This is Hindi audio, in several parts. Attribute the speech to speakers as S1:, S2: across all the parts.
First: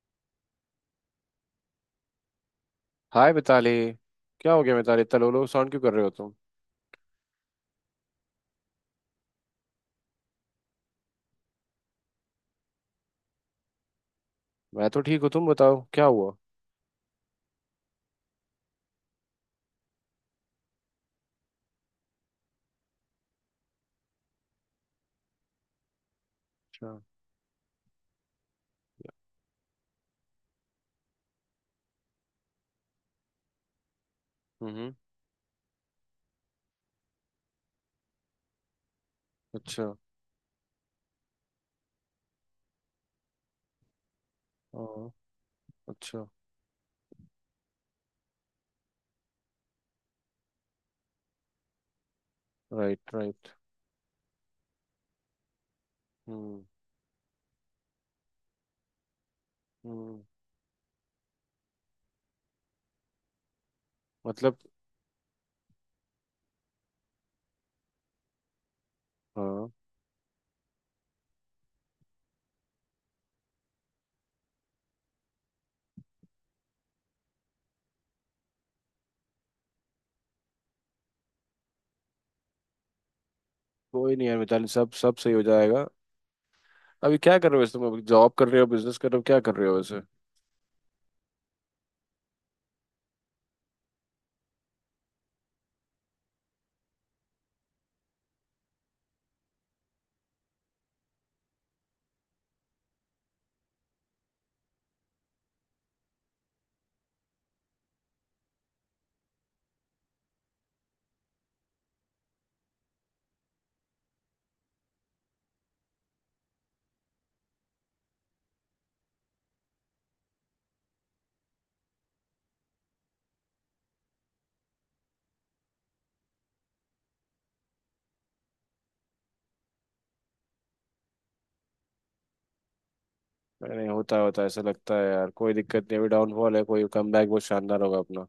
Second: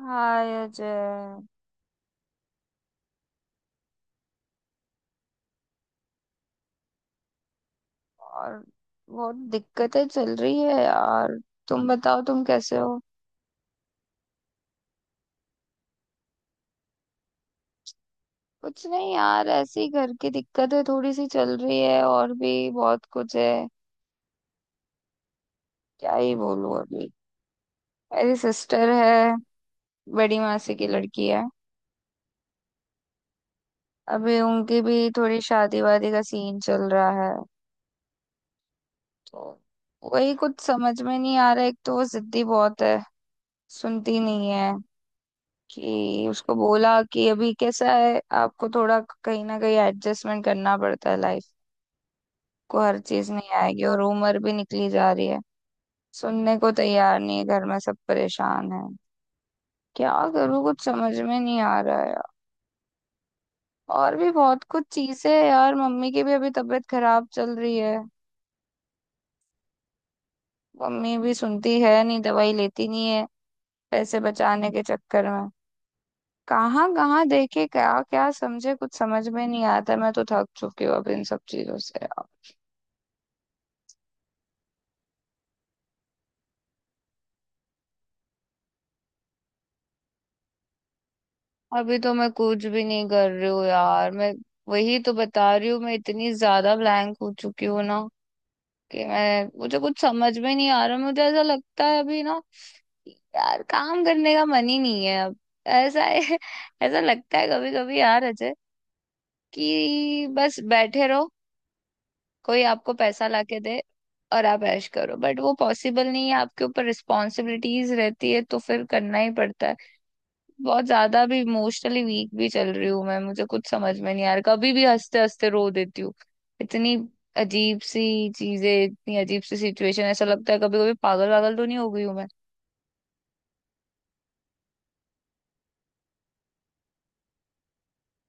S1: हाय अजय।
S2: हाय मिताली। क्या हो गया मिताली, इतना लो लो साउंड क्यों कर रहे हो तुम?
S1: और बहुत दिक्कतें चल रही है यार। तुम बताओ, तुम कैसे हो?
S2: मैं तो ठीक हूँ, तुम बताओ क्या हुआ।
S1: कुछ नहीं यार, ऐसे ही घर की दिक्कतें थोड़ी सी चल रही है और भी बहुत कुछ है। क्या ही बोलूं
S2: अच्छा।
S1: अभी। मेरी सिस्टर है, बड़ी मासी की लड़की है। अभी उनकी
S2: हम्म।
S1: भी थोड़ी शादी वादी का सीन चल रहा है, तो
S2: अच्छा।
S1: वही कुछ समझ में नहीं आ रहा। एक तो वो जिद्दी बहुत है, सुनती नहीं है।
S2: हाँ। अच्छा।
S1: कि उसको बोला कि अभी कैसा है, आपको थोड़ा कहीं ना कहीं एडजस्टमेंट करना पड़ता है, लाइफ को हर
S2: राइट,
S1: चीज नहीं
S2: राइट।
S1: आएगी, और उम्र भी निकली जा रही है। सुनने
S2: हम्म।
S1: को तैयार नहीं है, घर में सब परेशान है। क्या
S2: हम्म।
S1: करूँ, कुछ समझ में नहीं आ रहा है। और भी
S2: मतलब।
S1: बहुत कुछ चीजें है यार, मम्मी की भी अभी तबीयत खराब चल रही है।
S2: हाँ।
S1: मम्मी भी सुनती है नहीं, दवाई लेती नहीं है, पैसे बचाने के चक्कर में। कहाँ कहाँ देखे, क्या क्या समझे, कुछ समझ में नहीं आता। मैं तो थक चुकी हूँ अब इन सब चीजों से।
S2: कोई नहीं यार मिताली, सब सब सही हो जाएगा। अभी क्या कर रहे हो वैसे, तुम अभी जॉब कर रहे हो, बिजनेस कर रहे हो, क्या कर रहे हो वैसे?
S1: अभी तो मैं कुछ भी नहीं कर रही हूँ यार, मैं वही तो बता रही हूँ। मैं इतनी ज्यादा ब्लैंक हो चुकी हूँ ना, कि मैं मुझे कुछ समझ में नहीं आ रहा। मुझे ऐसा लगता है अभी ना, यार काम करने का मन ही नहीं है अब। ऐसा है ऐसा लगता है कभी कभी यार अजय, कि बस बैठे रहो, कोई आपको पैसा लाके दे, और आप ऐश करो। बट वो पॉसिबल नहीं है, आपके ऊपर रिस्पॉन्सिबिलिटीज रहती है, तो फिर करना ही पड़ता है। बहुत ज्यादा भी इमोशनली वीक भी चल रही हूँ मैं, मुझे कुछ समझ में नहीं आ रहा, कभी भी हंसते हंसते रो देती हूँ। इतनी अजीब सी चीजें, इतनी अजीब सी सिचुएशन, ऐसा लगता है कभी कभी पागल वागल तो नहीं हो गई हूँ मैं।
S2: नहीं, होता है, होता है ऐसा लगता है यार, कोई दिक्कत नहीं। अभी डाउनफॉल है, कोई कम बैक बहुत शानदार होगा अपना।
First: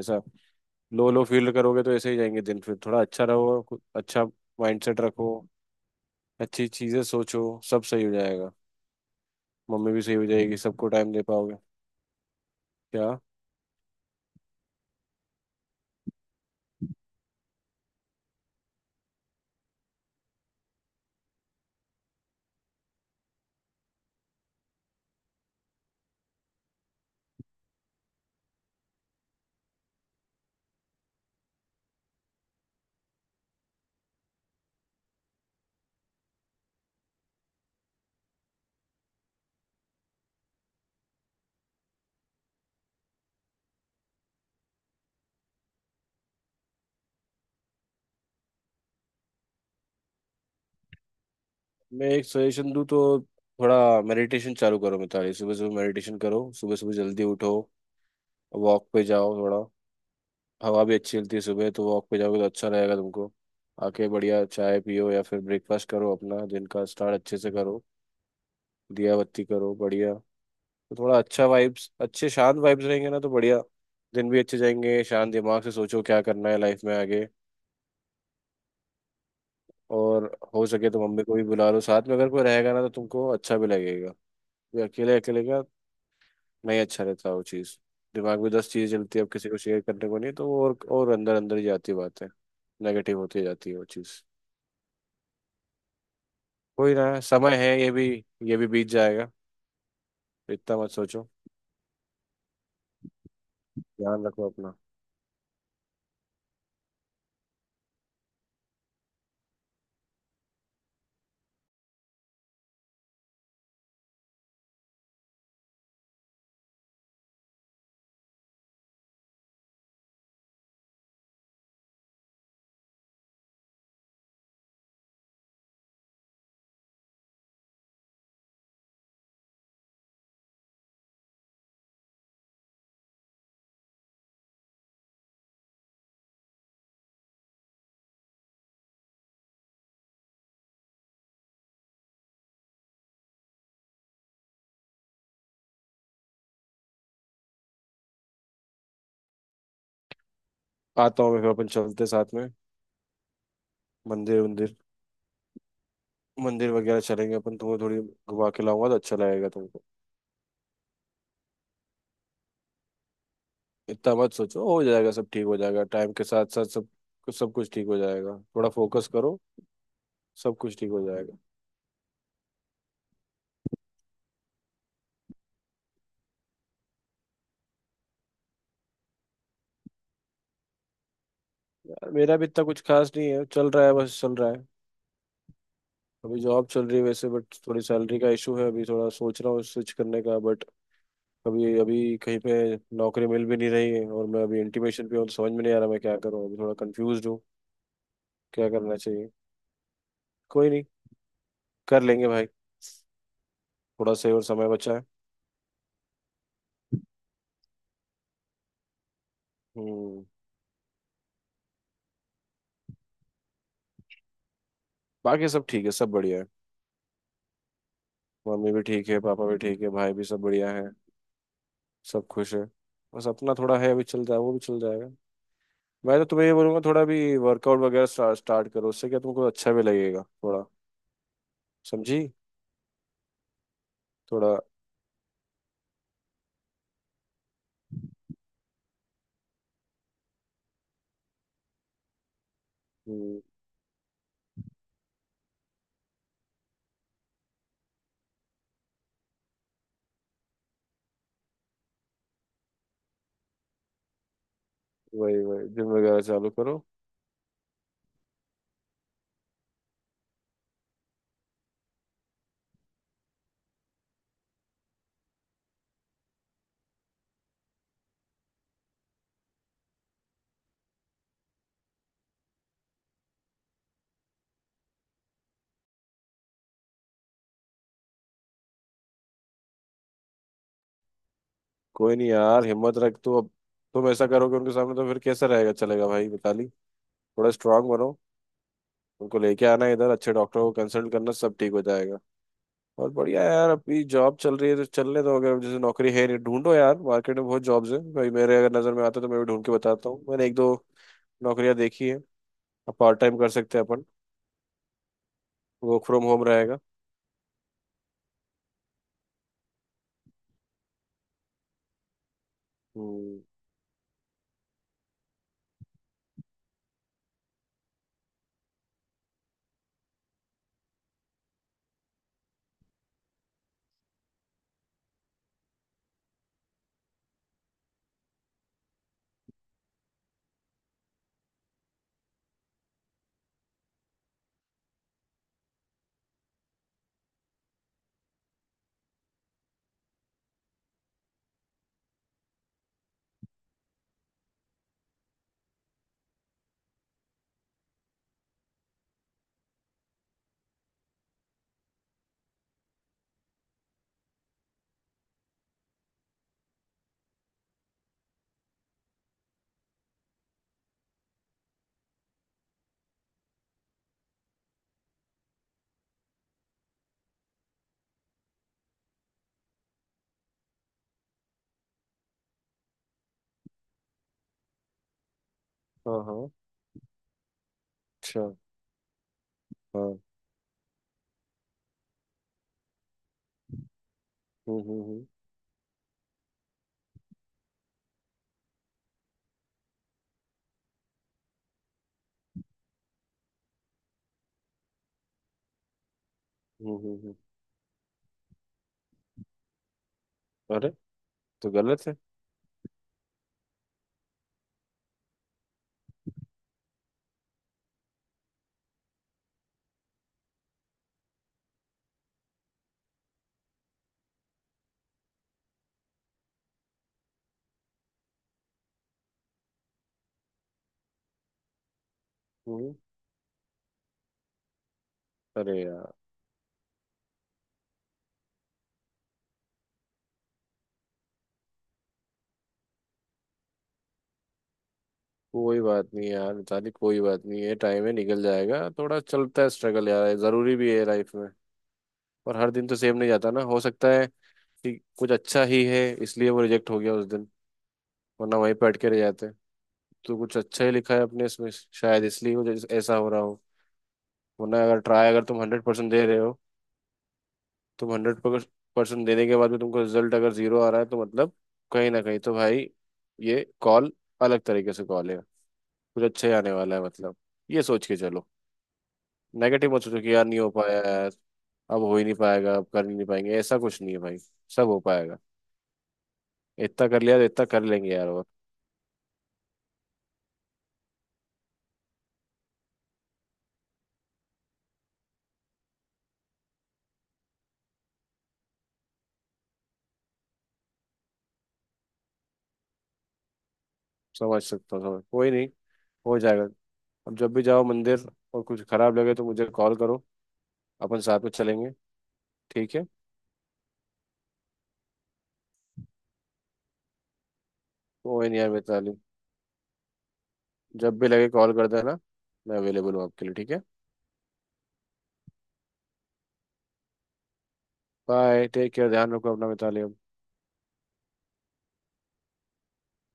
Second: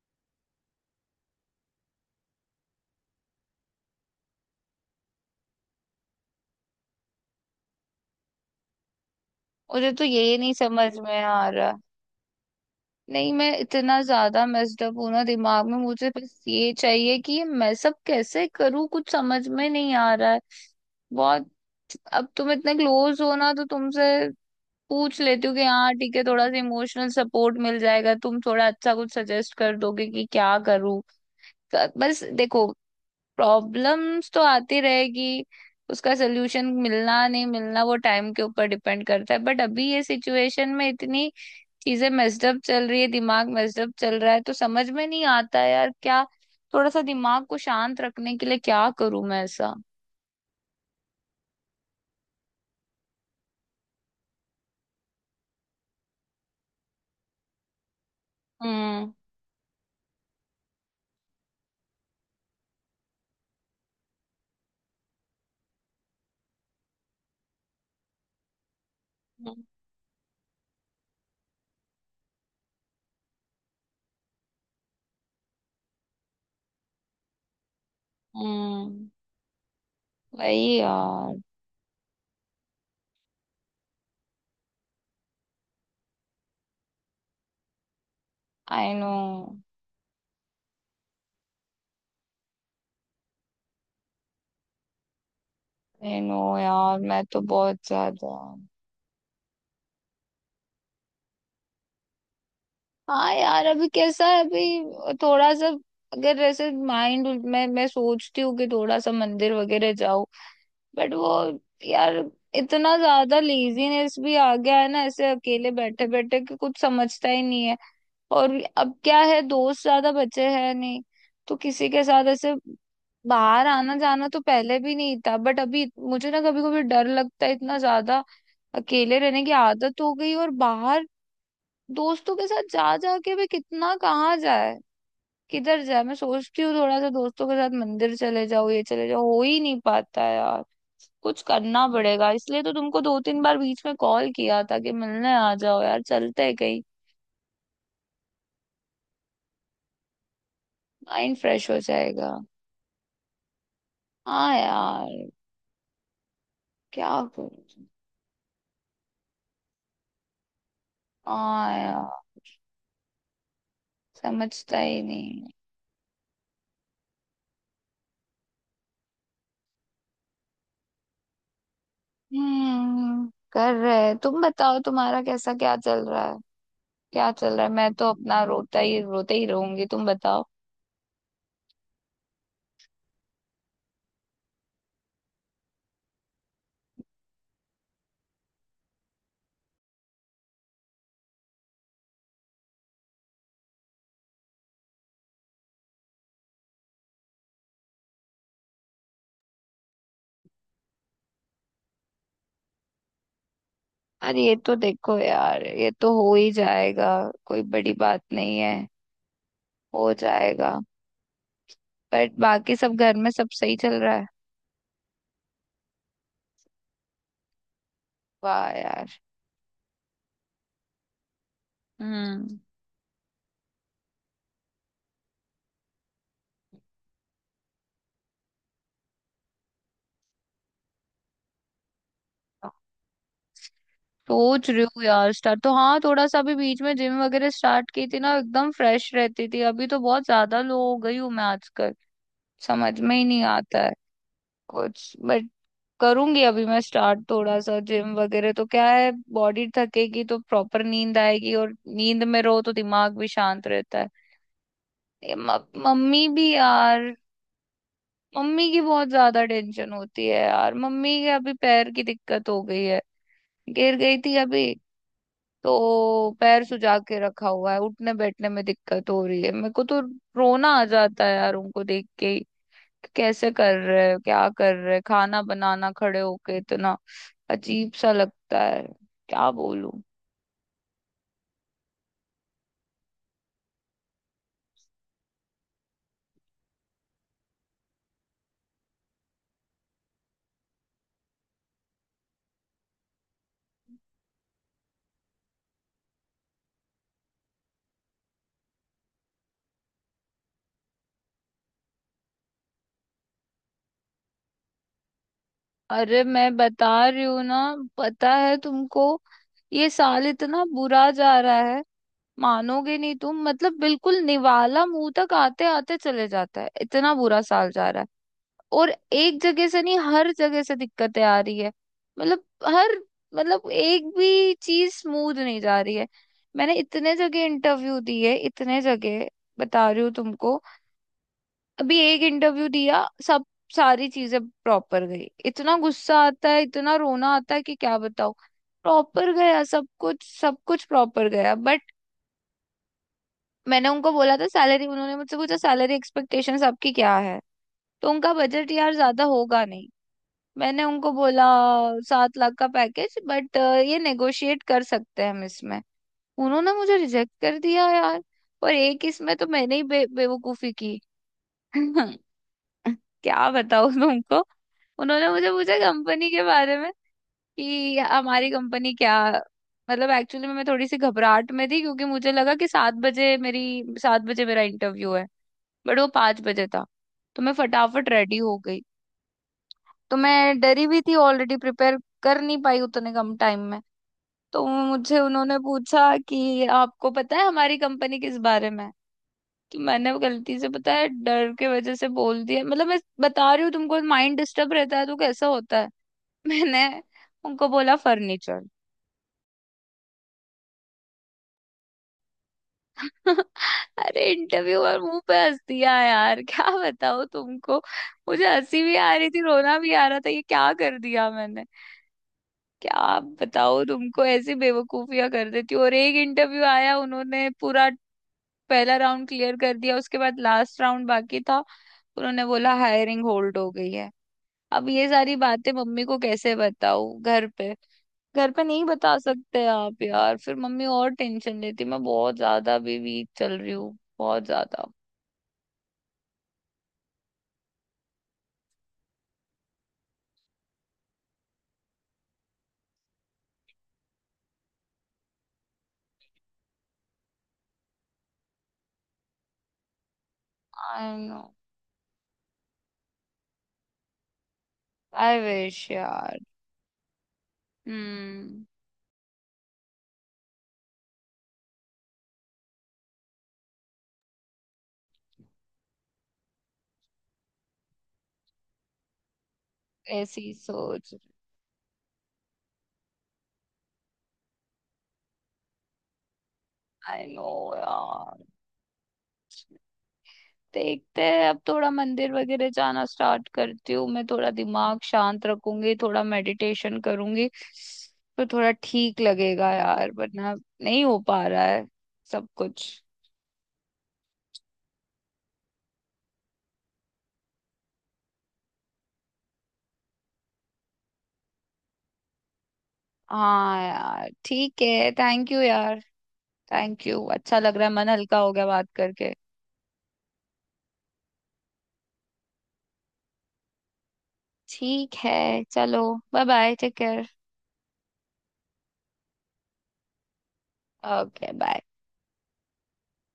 S2: ऐसा लो लो फील करोगे तो ऐसे ही जाएंगे दिन। फिर थोड़ा अच्छा रहो, अच्छा माइंडसेट रखो। अच्छी चीजें सोचो। सब सही हो जाएगा।
S1: मुझे
S2: मम्मी भी
S1: तो
S2: सही हो
S1: ये नहीं
S2: जाएगी, सबको
S1: समझ
S2: टाइम
S1: में
S2: दे
S1: आ
S2: पाओगे।
S1: रहा।
S2: क्या?
S1: नहीं, मैं इतना ज्यादा मेस्ड अप हूं ना दिमाग में, मुझे बस ये चाहिए कि ये मैं सब कैसे करूँ, कुछ समझ में नहीं आ रहा है बहुत। अब तुम इतने क्लोज हो ना, तो तुमसे पूछ लेती हूँ कि हाँ ठीक है, थोड़ा सा इमोशनल सपोर्ट मिल जाएगा, तुम थोड़ा अच्छा कुछ सजेस्ट कर दोगे कि क्या करूँ। बस देखो, प्रॉब्लम्स तो आती रहेगी, उसका सोल्यूशन मिलना नहीं मिलना वो टाइम के ऊपर डिपेंड करता है। बट अभी ये सिचुएशन में इतनी चीजें मेस्डअप चल रही है, दिमाग मेस्डअप चल रहा है, तो समझ में नहीं आता है यार क्या। थोड़ा सा दिमाग को शांत रखने के लिए क्या करूँ मैं ऐसा।
S2: मैं एक सजेशन दूँ तो थोड़ा मेडिटेशन चालू करो मिताली। सुबह सुबह मेडिटेशन करो, सुबह सुबह जल्दी उठो। वॉक पे
S1: हम्म
S2: जाओ थोड़ा। हवा भी अच्छी चलती है सुबह, तो वॉक पे जाओगे तो अच्छा रहेगा तुमको। आके बढ़िया चाय पियो या फिर ब्रेकफास्ट करो, अपना दिन का स्टार्ट अच्छे से करो। दिया बत्ती
S1: हम्म
S2: करो बढ़िया। तो थोड़ा अच्छा वाइब्स, अच्छे शांत वाइब्स रहेंगे ना तो बढ़िया, दिन भी अच्छे जाएंगे। शांत दिमाग से सोचो क्या करना है लाइफ में आगे।
S1: हम्म,
S2: और हो
S1: वही
S2: सके तो मम्मी
S1: यार।
S2: को भी बुला लो साथ में, अगर कोई रहेगा ना तो तुमको अच्छा भी लगेगा। ये अकेले अकेले का नहीं अच्छा रहता वो चीज़। दिमाग में दस
S1: आई
S2: चीज़ें
S1: नो,
S2: चलती है, अब किसी को शेयर करने को नहीं तो वो और अंदर अंदर ही जाती बात है। नेगेटिव होती जाती है वो चीज़।
S1: नहीं नो
S2: कोई
S1: यार,
S2: ना,
S1: मैं तो
S2: समय
S1: बहुत
S2: है ये भी,
S1: ज्यादा।
S2: ये भी बीत जाएगा। इतना मत सोचो।
S1: हाँ यार, अभी कैसा
S2: ध्यान
S1: है,
S2: रखो अपना।
S1: अभी थोड़ा सा अगर ऐसे माइंड मैं सोचती हूँ कि थोड़ा सा मंदिर वगैरह जाऊं, बट वो यार, इतना ज्यादा लेजीनेस भी आ गया है ना ऐसे अकेले बैठे बैठे, कि कुछ समझता ही नहीं है। और अब क्या है, दोस्त ज्यादा बचे हैं नहीं, तो किसी के साथ ऐसे बाहर आना जाना तो पहले भी नहीं था। बट अभी मुझे ना कभी कभी डर लगता है इतना ज्यादा, अकेले रहने की आदत हो गई, और बाहर दोस्तों के साथ जा जाके भी कितना, कहाँ जाए, किधर जाए। मैं सोचती हूँ थोड़ा सा दोस्तों के साथ मंदिर चले जाओ, ये चले जाओ, हो ही नहीं पाता है यार। कुछ करना पड़ेगा, इसलिए तो तुमको 2-3 बार बीच में कॉल किया था, कि मिलने आ जाओ यार, चलते हैं कहीं,
S2: आता हूँ
S1: माइंड
S2: मैं फिर, अपन
S1: फ्रेश हो
S2: चलते
S1: जाएगा।
S2: साथ में। मंदिर
S1: हाँ
S2: मंदिर
S1: यार,
S2: मंदिर वगैरह
S1: क्या
S2: चलेंगे
S1: करूँ,
S2: अपन, तुम्हें थोड़ी घुमा के लाऊंगा तो अच्छा लगेगा तुमको।
S1: हाँ यार,
S2: इतना मत सोचो,
S1: समझता
S2: हो
S1: ही
S2: जाएगा, सब ठीक
S1: नहीं।
S2: हो जाएगा टाइम के साथ साथ। सब सब कुछ ठीक हो जाएगा, थोड़ा फोकस करो। सब कुछ ठीक हो जाएगा।
S1: हम्म, कर रहे। तुम बताओ, तुम्हारा कैसा क्या चल रहा है? क्या चल रहा है, मैं तो अपना रोता ही, रोते ही रहूंगी, तुम बताओ।
S2: यार मेरा भी इतना कुछ खास नहीं है, चल रहा है बस चल रहा है। अभी जॉब चल रही है वैसे बट थोड़ी सैलरी का इशू है, अभी थोड़ा सोच रहा हूँ स्विच करने का बट अभी अभी कहीं पे नौकरी मिल भी नहीं रही है, और मैं अभी इंटीमेशन पे हूँ तो समझ में नहीं आ रहा मैं क्या करूँ, अभी थोड़ा कंफ्यूज हूँ क्या करना चाहिए। कोई नहीं, कर लेंगे भाई, थोड़ा सही
S1: अरे
S2: और
S1: ये
S2: समय
S1: तो
S2: बचा है।
S1: देखो यार, ये तो हो ही जाएगा, कोई बड़ी बात नहीं है, हो
S2: हम्म।
S1: जाएगा। बट बाकी सब, घर में सब सही चल रहा है?
S2: बाकी सब ठीक है, सब बढ़िया है।
S1: वाह
S2: मम्मी भी ठीक
S1: यार।
S2: है, पापा भी ठीक है, भाई भी, सब बढ़िया है। सब
S1: हम्म।
S2: खुश है। बस अपना थोड़ा है, अभी चल जाए, वो भी चल जाएगा। मैं तो तुम्हें ये बोलूंगा, थोड़ा भी वर्कआउट वगैरह स्टार्ट स्टार्ट करो, उससे क्या तुमको अच्छा भी लगेगा थोड़ा। समझी? थोड़ा।
S1: सोच रही हूँ यार, स्टार्ट तो हाँ, थोड़ा सा अभी बीच में जिम वगैरह स्टार्ट की थी ना, एकदम फ्रेश रहती थी। अभी तो बहुत ज्यादा लो हो गई हूँ मैं आजकल, समझ में ही
S2: हम्म।
S1: नहीं आता है कुछ। बट करूंगी अभी मैं स्टार्ट, थोड़ा सा जिम वगैरह, तो क्या है बॉडी थकेगी तो प्रॉपर नींद आएगी, और नींद में रहो तो दिमाग भी शांत रहता है। ये
S2: वही
S1: म-
S2: वही जिम
S1: मम्मी
S2: वगैरह
S1: भी
S2: चालू करो।
S1: यार, मम्मी की बहुत ज्यादा टेंशन होती है यार। मम्मी के अभी पैर की दिक्कत हो गई है, गिर गई थी अभी, तो पैर सुजा के रखा हुआ है, उठने बैठने में दिक्कत हो रही है। मेरे को तो रोना आ जाता है यार उनको देख के ही, कि कैसे कर रहे हैं क्या कर रहे हैं, खाना बनाना खड़े होके, इतना अजीब सा लगता है, क्या बोलूं।
S2: कोई नहीं यार, हिम्मत रख तो अब। तुम ऐसा करोगे उनके सामने तो फिर कैसा रहेगा, चलेगा भाई मिताली? थोड़ा स्ट्रांग बनो। उनको लेके आना इधर, अच्छे डॉक्टर को कंसल्ट करना, सब ठीक हो जाएगा। बहुत बढ़िया है यार, अभी जॉब चल रही है तो चलने दो। अगर जैसे नौकरी है नहीं, ढूंढो यार, मार्केट में बहुत जॉब्स हैं भाई मेरे। अगर नज़र में आते तो मैं भी ढूंढ के बताता हूँ, मैंने एक दो नौकरियां देखी है। अब पार्ट टाइम कर सकते हैं अपन, वर्क
S1: अरे
S2: फ्रॉम होम
S1: मैं
S2: रहेगा।
S1: बता रही हूँ ना, पता है तुमको, ये साल इतना बुरा जा रहा है, मानोगे नहीं
S2: हम्म।
S1: तुम, मतलब बिल्कुल निवाला मुंह तक आते आते चले जाता है, इतना बुरा साल जा रहा है। और एक जगह से नहीं, हर जगह से दिक्कतें आ रही है। मतलब, हर, मतलब एक भी चीज स्मूथ नहीं जा रही है। मैंने इतने जगह इंटरव्यू दिए, इतने जगह, बता रही हूँ तुमको। अभी एक इंटरव्यू दिया, सब सारी चीजें प्रॉपर गई, इतना गुस्सा आता है, इतना रोना आता है कि क्या बताऊं। प्रॉपर गया सब कुछ, सब कुछ प्रॉपर गया बट। मैंने उनको बोला था सैलरी, उन्होंने मुझसे पूछा सैलरी एक्सपेक्टेशंस आपकी क्या है, तो उनका बजट यार ज्यादा होगा नहीं। मैंने उनको बोला 7 लाख का पैकेज, बट ये नेगोशिएट कर सकते हैं हम इसमें। उन्होंने मुझे रिजेक्ट कर दिया यार। और एक इसमें तो मैंने ही बेवकूफी की। क्या बताऊं तुमको। उन्होंने मुझे पूछा कंपनी के बारे में, कि हमारी कंपनी क्या, मतलब एक्चुअली मैं थोड़ी सी घबराहट में थी, क्योंकि मुझे लगा कि 7 बजे मेरा इंटरव्यू है, बट वो
S2: हाँ,
S1: पाँच
S2: हाँ।
S1: बजे था। तो मैं फटाफट रेडी
S2: अच्छा।
S1: हो गई, तो
S2: हाँ।
S1: मैं डरी भी थी ऑलरेडी, प्रिपेयर कर नहीं पाई उतने कम टाइम में। तो
S2: हम्म, हम्म,
S1: मुझे
S2: हम्म।
S1: उन्होंने पूछा कि आपको पता है हमारी कंपनी किस बारे में है? तो मैंने वो गलती से, पता है, डर के वजह से बोल दिया, मतलब मैं बता रही हूँ तुमको, माइंड डिस्टर्ब रहता है तो कैसा होता है। मैंने
S2: हम्म।
S1: उनको बोला फर्नीचर।
S2: अरे, तो गलत है।
S1: अरे इंटरव्यूअर मुंह पे हंस दिया यार, क्या बताओ तुमको। मुझे हंसी भी आ रही थी, रोना भी आ रहा था, ये क्या कर दिया मैंने, क्या बताओ तुमको, ऐसी बेवकूफियां कर देती हूँ। और एक इंटरव्यू आया, उन्होंने पूरा पहला राउंड क्लियर कर दिया, उसके बाद लास्ट राउंड बाकी था, उन्होंने बोला
S2: हम्म।
S1: हायरिंग होल्ड हो गई है। अब ये सारी बातें
S2: अरे
S1: मम्मी
S2: यार,
S1: को कैसे बताऊं घर पे? घर पे नहीं बता सकते आप यार, फिर मम्मी और टेंशन लेती, मैं बहुत ज्यादा भी वीक चल रही हूँ, बहुत ज्यादा।
S2: कोई बात नहीं यार मिताली, कोई बात नहीं है, टाइम है, निकल जाएगा। थोड़ा चलता है स्ट्रगल यार, ये जरूरी भी है लाइफ में। और हर दिन तो सेम नहीं जाता ना। हो सकता है कि कुछ अच्छा ही है इसलिए वो रिजेक्ट हो गया उस दिन, वरना वहीं पे अटके रह जाते। तो कुछ अच्छा ही लिखा
S1: आई
S2: है
S1: नो,
S2: अपने इसमें शायद, इसलिए वो ऐसा हो रहा हो। वरना अगर ट्राई,
S1: आई
S2: अगर तुम हंड्रेड
S1: विश
S2: परसेंट दे
S1: यार।
S2: रहे हो, तुम हंड्रेड
S1: हम्म,
S2: परसेंट देने के बाद भी तुमको रिजल्ट अगर 0 आ रहा है तो मतलब कहीं ना कहीं तो भाई ये कॉल, अलग तरीके से कॉल है, कुछ अच्छा ही आने वाला है मतलब। ये सोच के चलो। नेगेटिव मत सोचो कि यार
S1: ऐसी
S2: नहीं हो पाया
S1: सोच।
S2: यार, अब हो ही नहीं पाएगा, अब कर ही नहीं पाएंगे, ऐसा कुछ नहीं है भाई। सब हो पाएगा। इतना कर
S1: आई
S2: लिया तो
S1: नो
S2: इतना कर लेंगे यार।
S1: यार,
S2: और
S1: देखते हैं, अब थोड़ा मंदिर वगैरह जाना स्टार्ट करती हूँ मैं, थोड़ा दिमाग शांत रखूंगी, थोड़ा मेडिटेशन करूंगी, तो थोड़ा ठीक लगेगा यार, वरना नहीं हो पा रहा है सब कुछ।
S2: समझ सकता हूँ, समझ कोई नहीं, हो जाएगा। अब जब भी जाओ मंदिर और कुछ खराब लगे तो मुझे कॉल करो, अपन साथ में चलेंगे। ठीक है?
S1: हाँ यार ठीक है, थैंक यू यार, थैंक यू, अच्छा लग रहा है, मन हल्का
S2: कोई
S1: हो
S2: नहीं
S1: गया
S2: है
S1: बात
S2: मिताली,
S1: करके।
S2: जब भी लगे कॉल कर देना, मैं अवेलेबल हूँ आपके लिए, ठीक है?
S1: ठीक है, चलो, bye bye, take care.
S2: Bye. Take care. ध्यान रखो अपना मिताली अब।
S1: Okay bye.